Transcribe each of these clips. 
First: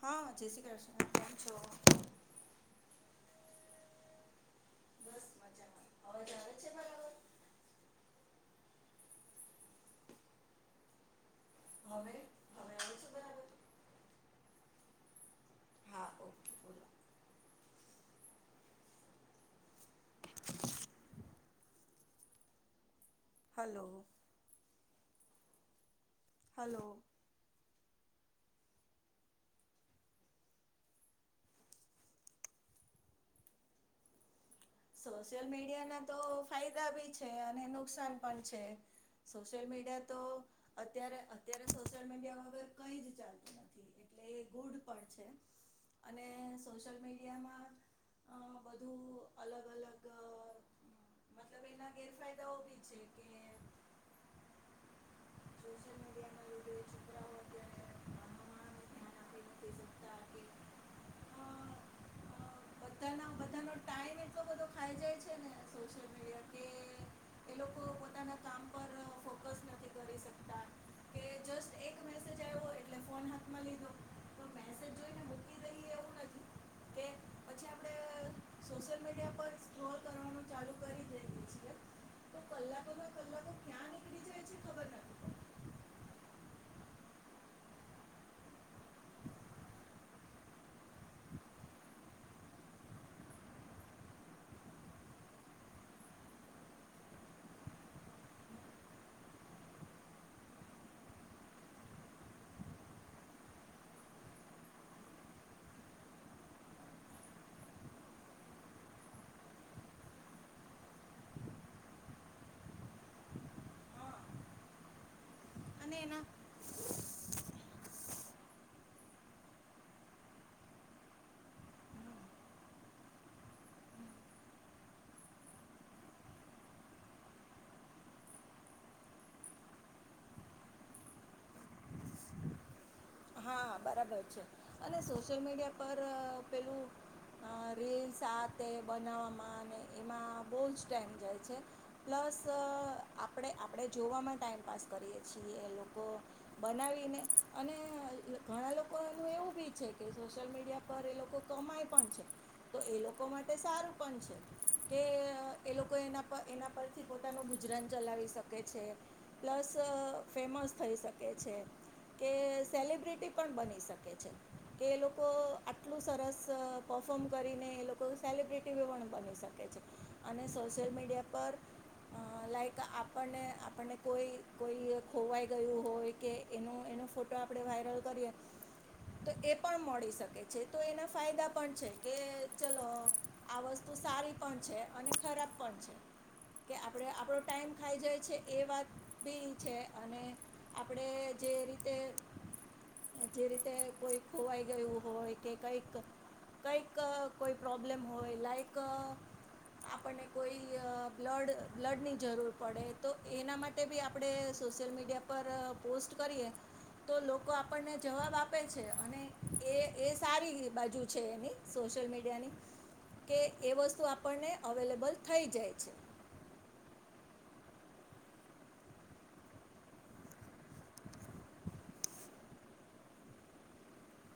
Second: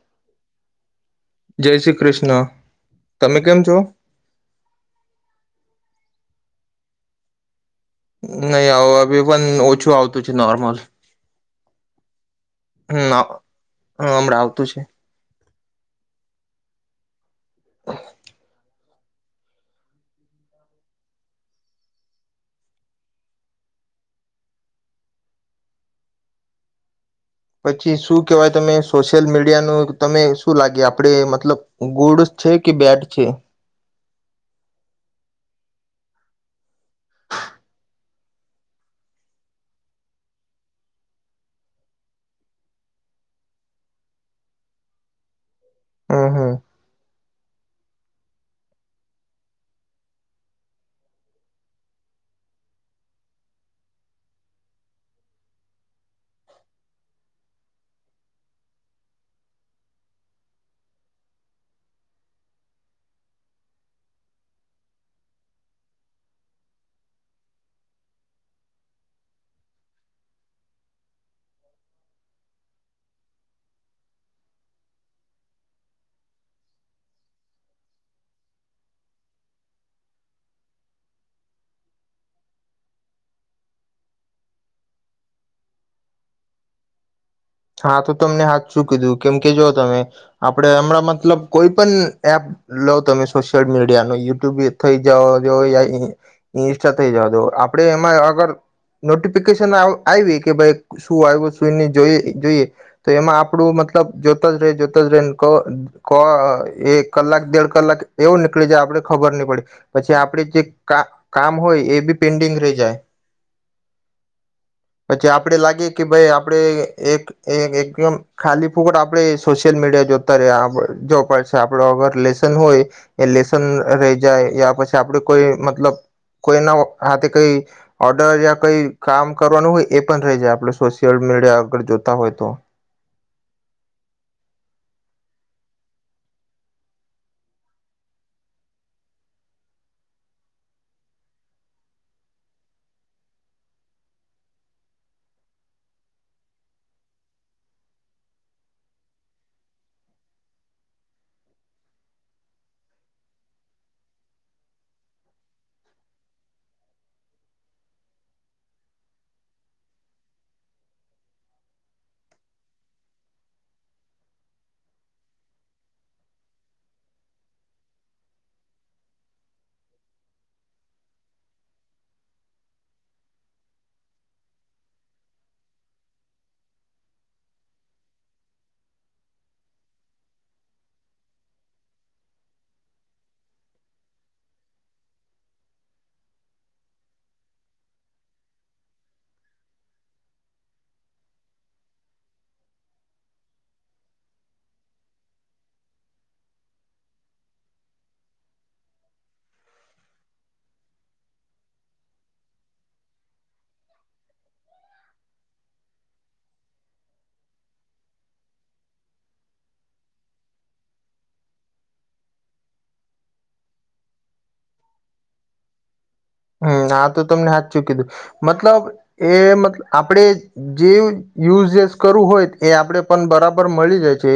હા જય શ્રી કૃષ્ણ કેમ છો? જય શ્રી કૃષ્ણ તમે કેમ છો? આવાજ આવે છે બરાબર? નહી આવ અબી પણ ઓછું આવતું છે નોર્મલ હવે? હવે આવે છે હમ્મ અહ બરાબર હા હમણાં આવતું છે હા ઓકે બોલો [inaudible] હલો હલો પછી શું કહેવાય તમે સોશિયલ મીડિયાનું તને શું લાગે આપડે મતલબ ગુડ છે કે બેડ છે? સોશિયલ મીડિયા ના તો ફાયદા બી છે અને નુકસાન પણ છે સોશિયલ મીડિયા તો અત્યારે અત્યારે સોશિયલ મીડિયા વગર કઈ જ ચાલતું નથી એટલે ગુડ પણ છે અને હમ હમ સોશલ મીડિયામાં અહ વધુ અલગ અલગ મતલબ એના ગેરફાયદાઓ બી છે કે સોશિયલ મીડિયાના લીધે છોકરાઓ અત્યારે ભણવામાં ને ધ્યાન આપી નથી સકતા કે અહ અહ બધા બધાનો ટાઈમ એટલો બધો ખાઈ જાય છે ને સોશિયલ મીડિયા કે એ લોકો પોતાના કામ પર ફોકસ નથી કરી સકતા કે જસ્ટ એક મેસેજ આવ્યો એટલે ફોન હાથમાં લીધો તો મેસેજ જોઈને મૂકી દઈએ એવું નથી કે પછી આપણેે સોશિયલ મીડિયા પર સ્ટ્રોલ કરવાનું ચાલુ કરી દેવે છે તો કલાકોમાં કલાકો ક્યાં નીકળી જાય છે ખબર નથી પડતી હા તો તમને હાચુ કીધું કેમ કે જોઓ તમે આપડે હમણાં મતલબ કોઈ પણ એપ લોવ તમે સોશિયલ મીડિયાનું યુટ્યુબ થઇ જવા જો યા ઈ ઇન્સ્ટા થઈ જવા જો આપડે એમાં આગળ નોટિફિકેશન આવ આયવી કે ભાઈ શું આયવું શું ન જોઈએ જોઈએ તો એમાં આપડું મતલબ જોતા જ રે જોતા જ રે ન ક ક એ કલાક દેડ કલાક એવું નીકળી જાય આપણે ખબર નહી પડે પછી આપડ જે કા કામ હોય એ બી પેન્ડિંગ રહી જાય પછી આપ આપડે લાગે અને કે એના ભાઈ આપડે એ એકદમ ખાલી ફુકટ આપડે સોશિયલ મીડિયા જોતા રે આપ જોવા પડશે આપડ અગર લેસન હોય એ લેસન રહી જાય યા પછી આપડ કોઈ મતલબ કોઈના હાથે કઈ ઓર્ડર યા કઈ કામ કરવાનું હોય એ પણ રહી જાય આપડ સોશિયલ મીડિયા આગળ જોતા હોય તો હા બરાબર છે અને સોશિયલ મીડિયા પર પેલું અ રીલ્સ આ તે બનાવવામાં અને એમાં બહુ જ ટાઈમ જાય છે. પ્લસ આપણે આપણે જોવામાં ટાઈમપાસ કરીએ છીએ, લોકો બનાવીને અને ઘણા લોકોનું એવું બી છે કે સોશિયલ મીડિયા પર એ લોકો કમાય પણ છે, તો એ લોકો માટે સારું પણ છે કે એ લોકો એના પર એના પરથી પોતાનું ગુજરાન ચલાવી શકે છે, પ્લસ ફેમસ થઈ શકે છે કે સેલિબ્ બિટી પણ બની શકે છે કે એ લોકો આટલું સરસ પફોમ કરીને એ લોકો સેલિબ્રિટી પણ બની શકે છે અને સોશિયલ મીડિયા પર લાઈક આપણને આપણને કોઈ કોઈ ખોવાઈ ગયું હોય કે એનો એનો ફોટો આપણે વાયરલ કરીએ તો એ પણ મળી શકે છે, તો એના ફાયદા પણ છે કે ચલો આ વસ્તુ સારી પણ છે અને ખરાબ પણ છે કે આપણે આપણો ટાઈમ ખાઈ જાય છે એ વાત બી છે અને આપણે જે રીતે જે રીતે કોઈ ખોવાઈ ગયું હોય કે કંઈક કંઈક કોઈ પ્રોબ્લેમ હોય લાઈક આપણને કોઈ બ્લડ બ્લડની જરૂર પડે તો એના માટે બી આપણે સોશિયલ મીડિયા પર પોસ્ટ કરીએ તો લોકો આ આપણને જવાબ આપે છે અને એ એ સારી બાજુ છે એની સોશિયલ મીડિયાની કે એ વસ્તુ આપણને અવેલેબલ થઈ જાય છે. હુ આ તો તમને હાથચૂ કીધું મતલબ એ મ આપણેે જે યુઝસ કરવું હોય એ આપણેે પણ બરાબર મળી જાય છે.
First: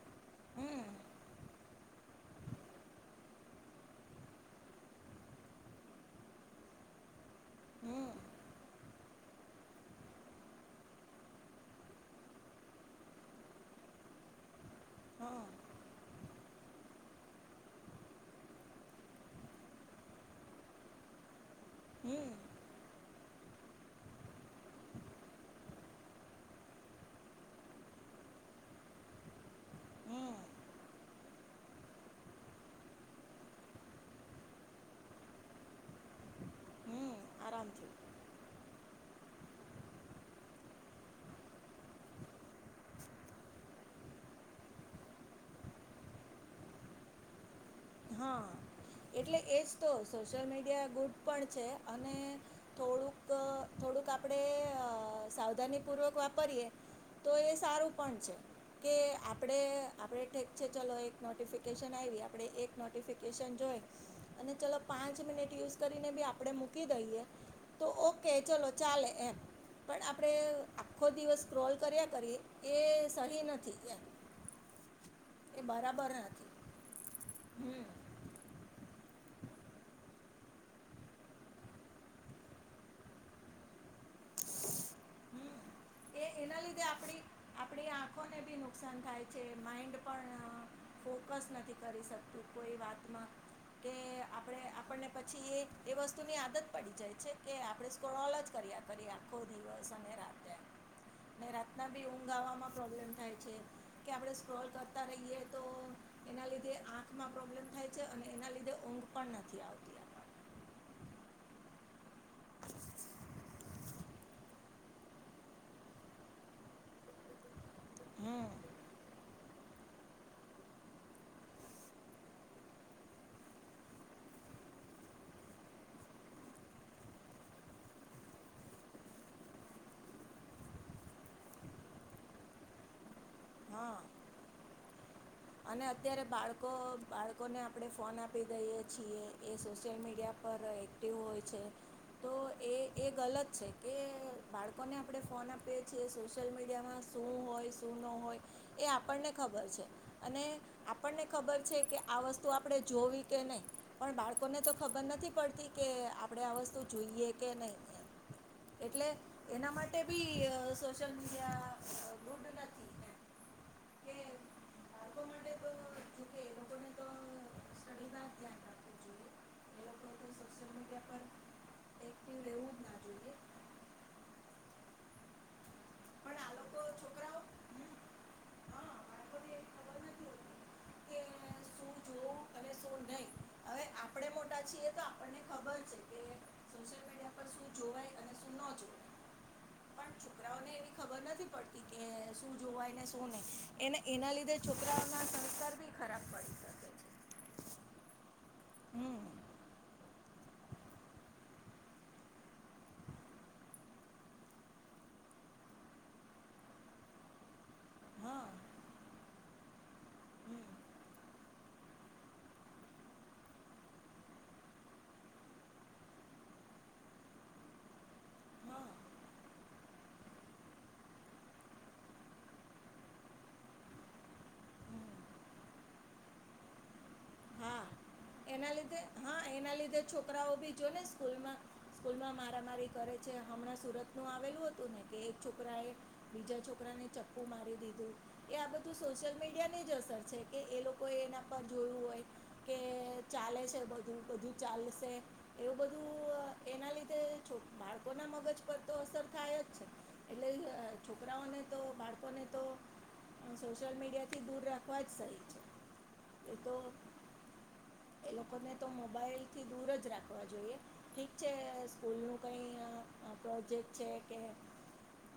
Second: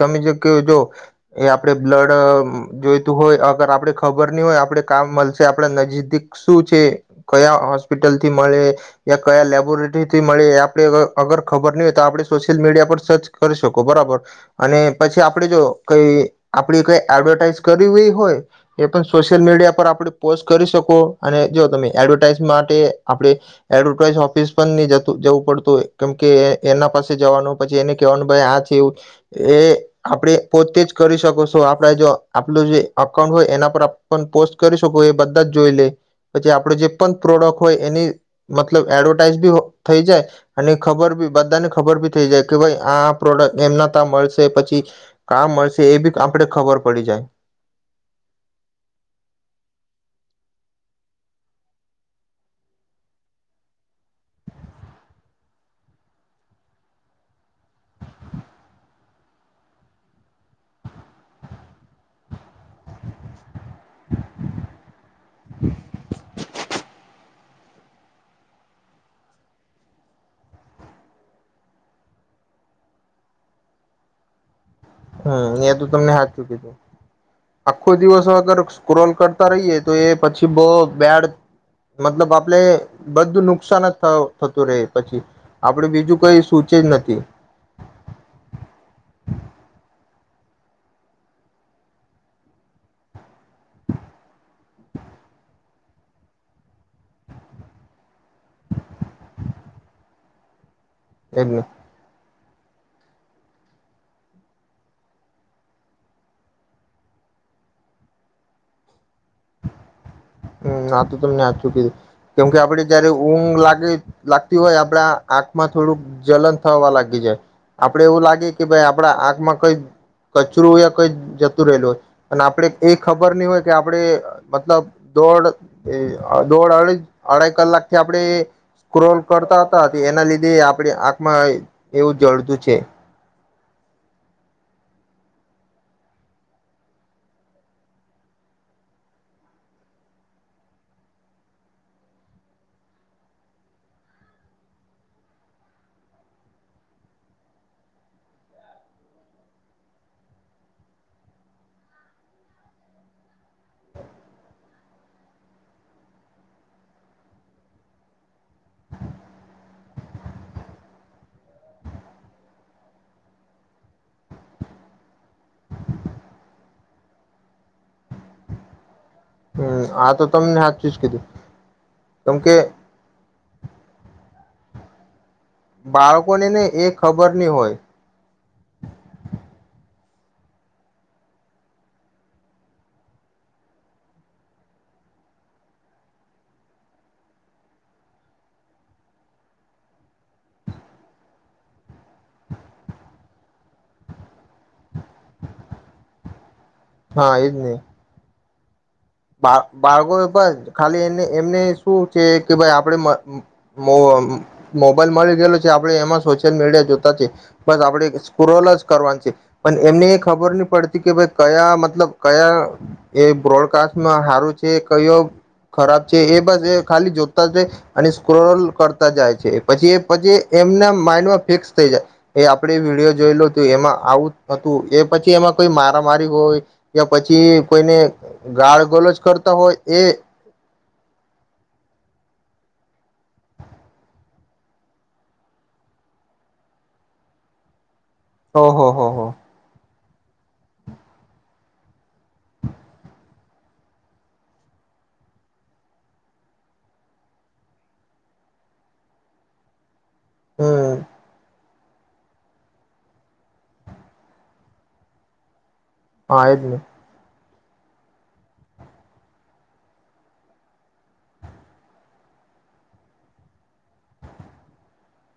તમે જે કયો તો, હમ એ આપ આપણે બ્લડ જોઈતું હોય અગર આપડે ખબર નહી હોય આપણે કામ મળશે આપડા નજીદીક શું છે કયા હમ હોસ્પિટલ થી મળે યા કયા લેબોરેટરીથી મળે એ આપે અગર ખબર નહી હોય તો આપણે સોશિયલ મીડિયા પર સર્ચ કરી શકો બરાબર અને હ પછી આપડે જો કઈ આપડી કઈ એડવર્ટાઈઝ કરવી હોય એ પણ સોશિયલ મીડિયા પર આપણે પોસ્ટ કરી શકો. અને જો તમે હમ એડવર્ટાઈઝ માટે આપણે એડવર્ટાઈઝ ઓફિસ પણ નહી જતું જવું પડતું કેમ કે એના પાસે જવાનું પછી એને કેહેવાનું ભાઈ આ છે એવું એ આપણે હમ પોતે જ કરી શકો છું આપણે જો આપલું જે અકાઉન્ટ હોય એના પર પોસ્ટ કરી શકો એ બધા જ જોઈ લે. પછી આપડું જે હમ પ્રોડક્ટ હોય આરામથી એની મલબ મતલબ એડવર્ટાઈઝ બી થઈ જાય અને ખબર બી બધાને ખબર બી થઈ જાય કે ભાઈ આ પ્રોડક્ટ એમના ત્યા મળશે પછી કા મળશે એ બી આપડે ખબર પડી જાય. હા એટલે એ જ તો સોશિયલ મીડિયા ગુડ પણ છે અને થોડુંક થોડુંક આપણે સાવધાનીપૂર્વક વાપરીએ તો એ સારું પણ છે કે આપણે આપણે ઠેક છે ચલો એક નોટિફિકેશન આયવી આપણે એક નોટિફિકેશન જોઈ અને ચલો પાંચ મિનિટ યુઝ કરીને બી આપણે મૂકી દઈએ તો ઓકે ચલો ચાલે એમ. પણ આપણેે આખો દિવસ સ્ક્રોલ કર્યા કરી એ સહી નથી એમ. હમ્મ. એ તો બરાબર તમે હાચું નથી કીધું. હમ આખો દિવસ અગર સ્ક્રોલ કરતા રહીએ તો એ પછી બહુ બેડ મતલબ આપણે બધું નુકસાન જ થ થતું રહે પછી. આપ હમ એ એના લીધે આપણી-આપણી આંખોને બી નુકસાન થાય છે. માઇન્ડ પણ ફોકસ નથી કરી શકતું કોઈ વાતમાં, કે આપણે આપણને પછી એ-એ વસ્તુની આદત પડી જાય છે કે આપણે સ્ક્રોલ જ કર્યા કરીએ આખો દિવસ અને રાત્રે. ને એને રાતના ભી હું ઊંઘા આવાવામાં પ્રોબ્લેમ થાય છે, કે આપણે સ્ક્રોલ કરતા રહીએ તો એના લીધે આંખમાં પ્રોબ્લેમ થાય છે, અને એના લીધે ઊંઘ પણ નથી આવતી આપણને હમ્મ, આ તો તમે હાચું કીધું. કેમ કે આપડે જયારે ઊંઘ લાગવી લાગતી હોય આપડા આંખમાં થોડુંક જલન થવા લાગી જાય, આપડે એવું લાગે કે હમ ભાઈ આપડા આંખમાં કંઈ કચરું યા કંઈ જતું રહેલું હોય, અને આપડે એ ખબર નહીં હોય કે આપણે મતલબ દોડ એ દોડ અરી અઢઈ કલાક થી આપણે સ્ક્રોલ કરતા તા તચ એના લીધે આપણે આંખમાં એવું જલતું છે. હા અને અત્યારે બાળકો-બાળકોને આપણે ફોન આપી દઈએ છીએ, એ સોશિયલ મીડિયા પર એક્ટિવ હોય છે, તો એ-એ ગલત છે, કે બાળકોને આપણે ફોન આપીએ છીએ, સોશિયલ મીડિયામાં શું હોય, શું ન હોય એ આપણને ખબર છે. અને આપણને ખબર છે કે આ વસ્તુ આપણે જોવી કે નહીં, પણ બાળકોને તો ખબર નથી પડતી કે આપણે આ વસ્તુ જોઈએ કે નહીં, એટલે એના માટે બી અહ સોશિયલ મીડિયા ગુડ નથી. કે બાળકો માટે તો જો કે એ [inaudible] લોકોને તો સ્ટડીમાં જ ધ્યાન રાખવું જોઈએ હમ્મ. એ આ લોકો તો તમને સોશિયલ હાચું જ મીડિયા કીધું. પર કેમ એક્ટિવ કે રહેવું જ ના જોઈએ પણ બાળકોને આ ને લોકો એ ખબર છોકરાઓ નહીં હોય હા બાળકોને [unintelligible] કે શું જોઉં અને શું નહીં, હવે આપણે મોટા છીએ તો આપણને ખબર છે કે સોશિયલ મીડિયા પર શું જોવાય અને શું ન જોવાય, પણ છોકરાઓને એવી ખબર નથી પડતી કે શું જોવાય, ને શું નહીં, એને એના લીધે છોકરાઓનો હા એજ ને. હમ્મ. બા બાળકોએ પણ ખાલી એને એમને શું છે કે ભઈ આપણે મ મો મોબાઈલ મળી ગયેલો છે આપણે એમાં સોશિયલ મીડિયા જોતા છે, બસ આપણે હા સ્ક્રોલ જ કરવાનો છે, પણ એમને એ ખબર હમ નહી પડતી કે ભઈ કયા મતલબ કયા એ બ્રોડકાસ માં હારું છે, કયો ખરાબ છે, એ બસ એ ખાલી જોતા જાય અને સ્ક્રોલ હા કરતા જાય છે. એ પછી એ પછી એમના માઈન્ડમાં ફિક્સ થઈ જાય, એ આપણે વિડીયો જોઈ લો તો એમાં આવું જ હતું, એ હમ પછી એમાં કોઈ મારા મારી હોય યા પછી હા કોઈને એના ગાળ લીધે હા એના લીધે છોકરાઓ બી જો ને સ્કૂલમાં સ્કૂલમાં મા મારામારી કરે છે હમણાં સુરતનું આવેલું હતું ને કે એક છોકરાએ બીજા છોકરાને ચપ્પું મારી દીધું. એ આ ઓહો બધું હો હો સોશિયલ મીડિયા ને જ અસર છે કે એ લોકો એ એના પર જોયું હોય કે ચાલે છે બધું, બધું ચાલશે એવું બધું એના લીધે બાળકો ના મગજ પર તો અસર થાય જ છે. એટલે હમ છોકરાઓને બાળકોને તો સોશિયલ મીડિયા થી દૂર રાખવા જ સહી છે. હા એ જ ને. એ લોકોને તો મોબાઈલ થી દૂર જ રાખવા જોઈએ, ઠીક છે સ્કૂલ નું કઈ પ્રોજેક્ટ છે કે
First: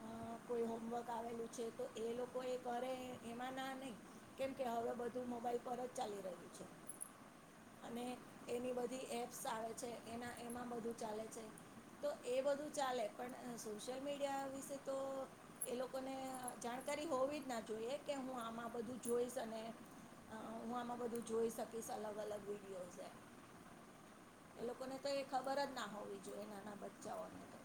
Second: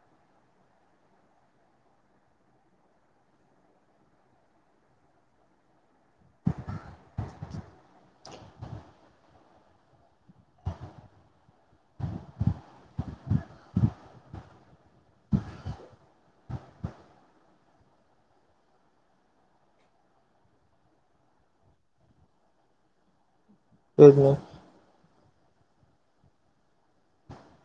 અ કોઈ હોમવર્ક આવેલું છે તો એ લોકો એ કરે એમાં ના નહી કેમકે હવે બધું મોબાઈલ પર જ ચા એની બધી એપ્સ આવે છે, એના એમાં બધું ચાલે છે તો એ બધું ચાલે પણ સોશિયલ મીડિયા વિશે તો એ લોકોને જાણકારી હોવી જ ના જોઈએ કે હું આમાં બધું જોઈશ અને હું આમાં બધું જોઈ શકીશ અલગ અલગ વિડીયો છે. તે જ ને તો એ ખબર જ ના હોવી જોઈએ નાના બચ્ચાઓને તો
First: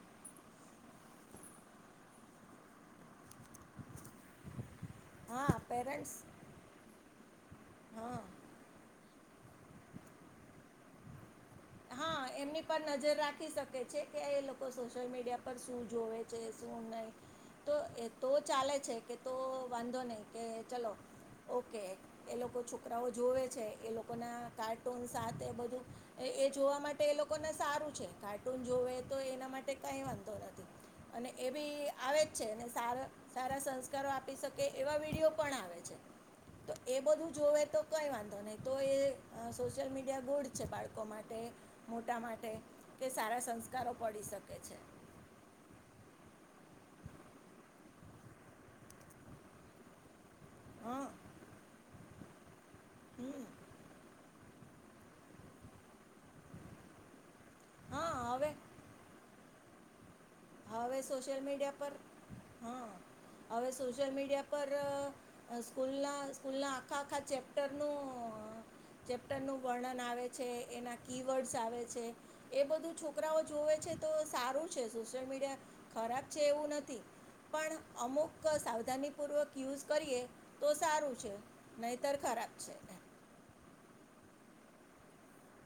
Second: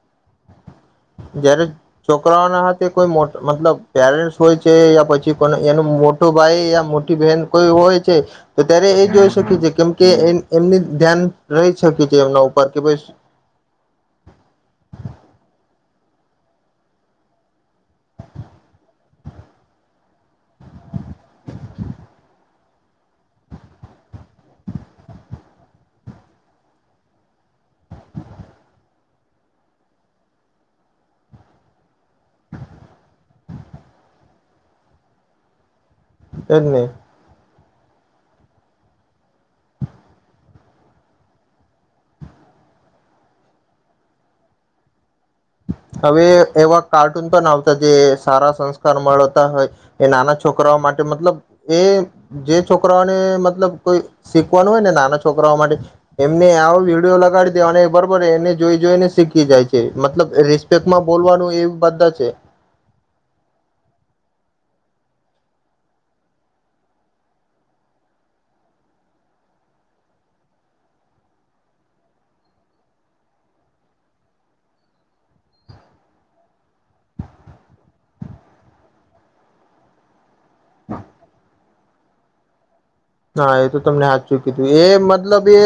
જયારે છોકરાઓ ના તે કોઈ મો મતલબ પેરેન્ટ્સ હોય છે યા પછી કો હા એનું પેરેન્ટ્સ મોટું ભાઈ યા તી બેન કોઈ હોય છે હા તો ત્યારે એ જો શ છે કેમ કે એ એમની ધ્યાન રહી શકે છે હા એમના એમની ઉપર કે પર ભાઈ નજર રાખી શકે છે કે એ લોકો સોશિયલ મીડિયા પર શું જોવે છે શું નહી તો એ તો ચાલે છે કે તો વાંધો નહીિ કે ચલો ઓકે એ લોકો છોકરાઓ જોવે છે એ લોકો ના કાર્ટૂન સાથે બધું એ જોવા માટે એ લોકોને સારું છે કાર્ટૂન જોવે તો એના માટે કાંઈ વાંધો નથી અને એ બી આવે જ છે અનેને સારા સારા સંસ્કારો આપી શકે એવા વિડીયો પણ આવે છે એજ તો ને એ બધું જોવે તો કઈ વાંધો નહી તો એ સોશિયલ મીડિયા ગોડ છે બાળકો લોકો માટે મોટા માટે કે સારા સંસ્કારો પડી શકે છે. હવે એવા કાર્ટૂન પણ આવતા જે સારા સંસ્કાર મળતા હોય એ નાના છોકરાઓ માટે હં મતલબ એ જે છોકરાઓને હં મતલબ કોઈ શીખવાનું હોય ને નાના છોકરાઓ માટે એમને આવો વિડીયો લગાડી હં બરોબર હવે એને જોઈ જોઈને શીખ ખી જાય છે. મતલબ હવે રિસ્પેક્ટમાં સોશિયલ બોલવાનું એ મીડિયા પર બધા છે હા હવે સોશિયલ મીડિયા. પર સ્કૂલના સ્કૂલના આખા આખા ચેપ્ટરનું ચેપ્ટરનું વર્ણન આવે છે એના કીવર્ડ્સ આવે છે હ એ બધું છોકરાઓ જવે છે તો સારું છે. સોશિયલ મીડિયા ખરાબ છે એવું નથી પણ અમુક સાવધાનીપૂર્વક યુઝ કરીએ તો સારું છે નહીતર ખરાબ છે. હા એ તો તમને હાચુ કીધું એ મતલબ એ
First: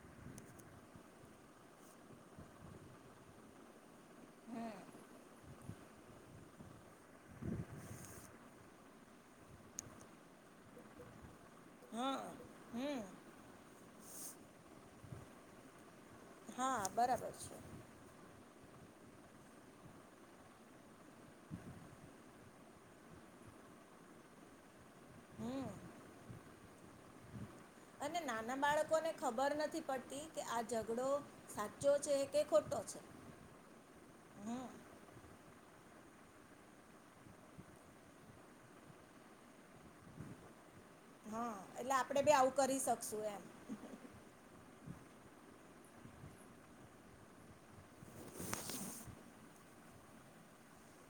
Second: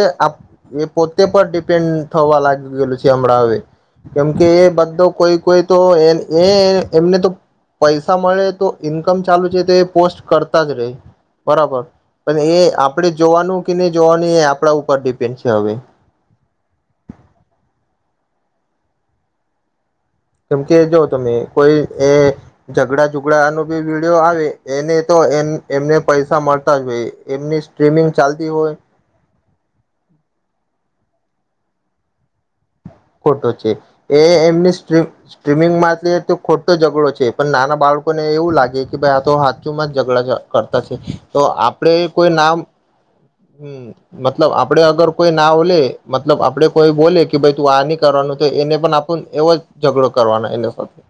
એ પોતે પર ડિપેન્ડ થવા લાગી ગયેલું છે હમણાં હવે કેમકે એ બધો કોઈ કોઈ તો એ એ એમને તો પૈસા મળે તો ઈન્કમ ચાલુ છે તો એ પોસ્ટ કરતા જ રહી બરાબર હા પણ એ હમ આપડે જોવાનું કેને જોવાની એ આપણા ઉપર ડિપેન્ડ છે હવે હા બરાબર છે. કેમ કે જો તમે કોઈ એ ઝઘડા ઝુઘડાનો બી વિડીયો આવે એને તો એ હમ એમને પૈસા મળતા જ હોય એમની ગેમિંગ અને ચાલતી નાના હોય બાળકોને ખબર નથી પડતી કે આ ઝઘડો સાચો છે કે ખોટો છે. ખોટો છે એ એમની હમ સ્ટ્રીમિંગ માં તો ખોટો ઝઘડો છે પણ નાના બાળકો ને એવું લાગે કે ભાઈ આ તો હાથચુમાં જ ઝઘડા કર તા છે તો હા આપડે એટલે કોઈ બી આવું નામ કરી શકશું એમ હમ મતલબ આપડે અગર કોઈ ના ઓલે મતલબ આપડે કોઈ બોલે કે તું આની કરવાનું તો એને પણ આપણું એવો જ ઝઘડો કરવાનો એના સાથે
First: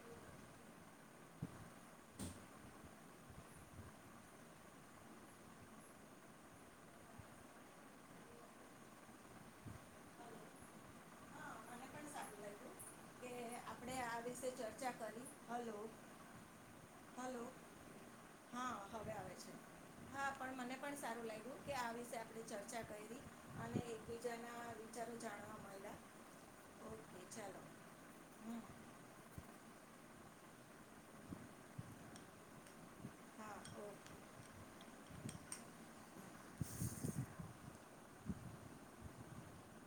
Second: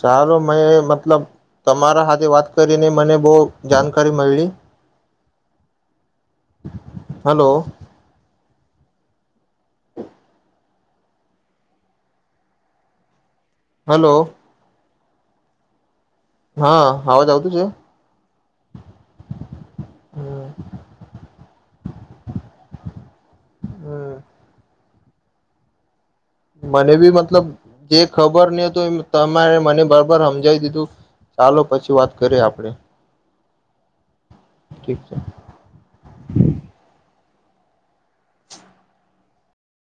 ચાલો મેં મતલબ તમારા હાથે વાત કરીને મને બહુ જાણકારી મળી હલો કે આપણે હલો આ [inaudible] હલો હા અવાજ આવતું છે હા હવે આવે છે હા હમ પણ મને પણ સારું લાગ્યું કે આ વિષ આપણે ચર્ચા કરી હમ્મ. ચારુ જાણવા મયલા. મને બી મતલબ જે ખબર હમ ની હ તો એ તમારે મને બરાબર સમજાવી દીધું. ચાલો પછી વાત કરીએ આપડે. હા ઓકે ઠીક છે.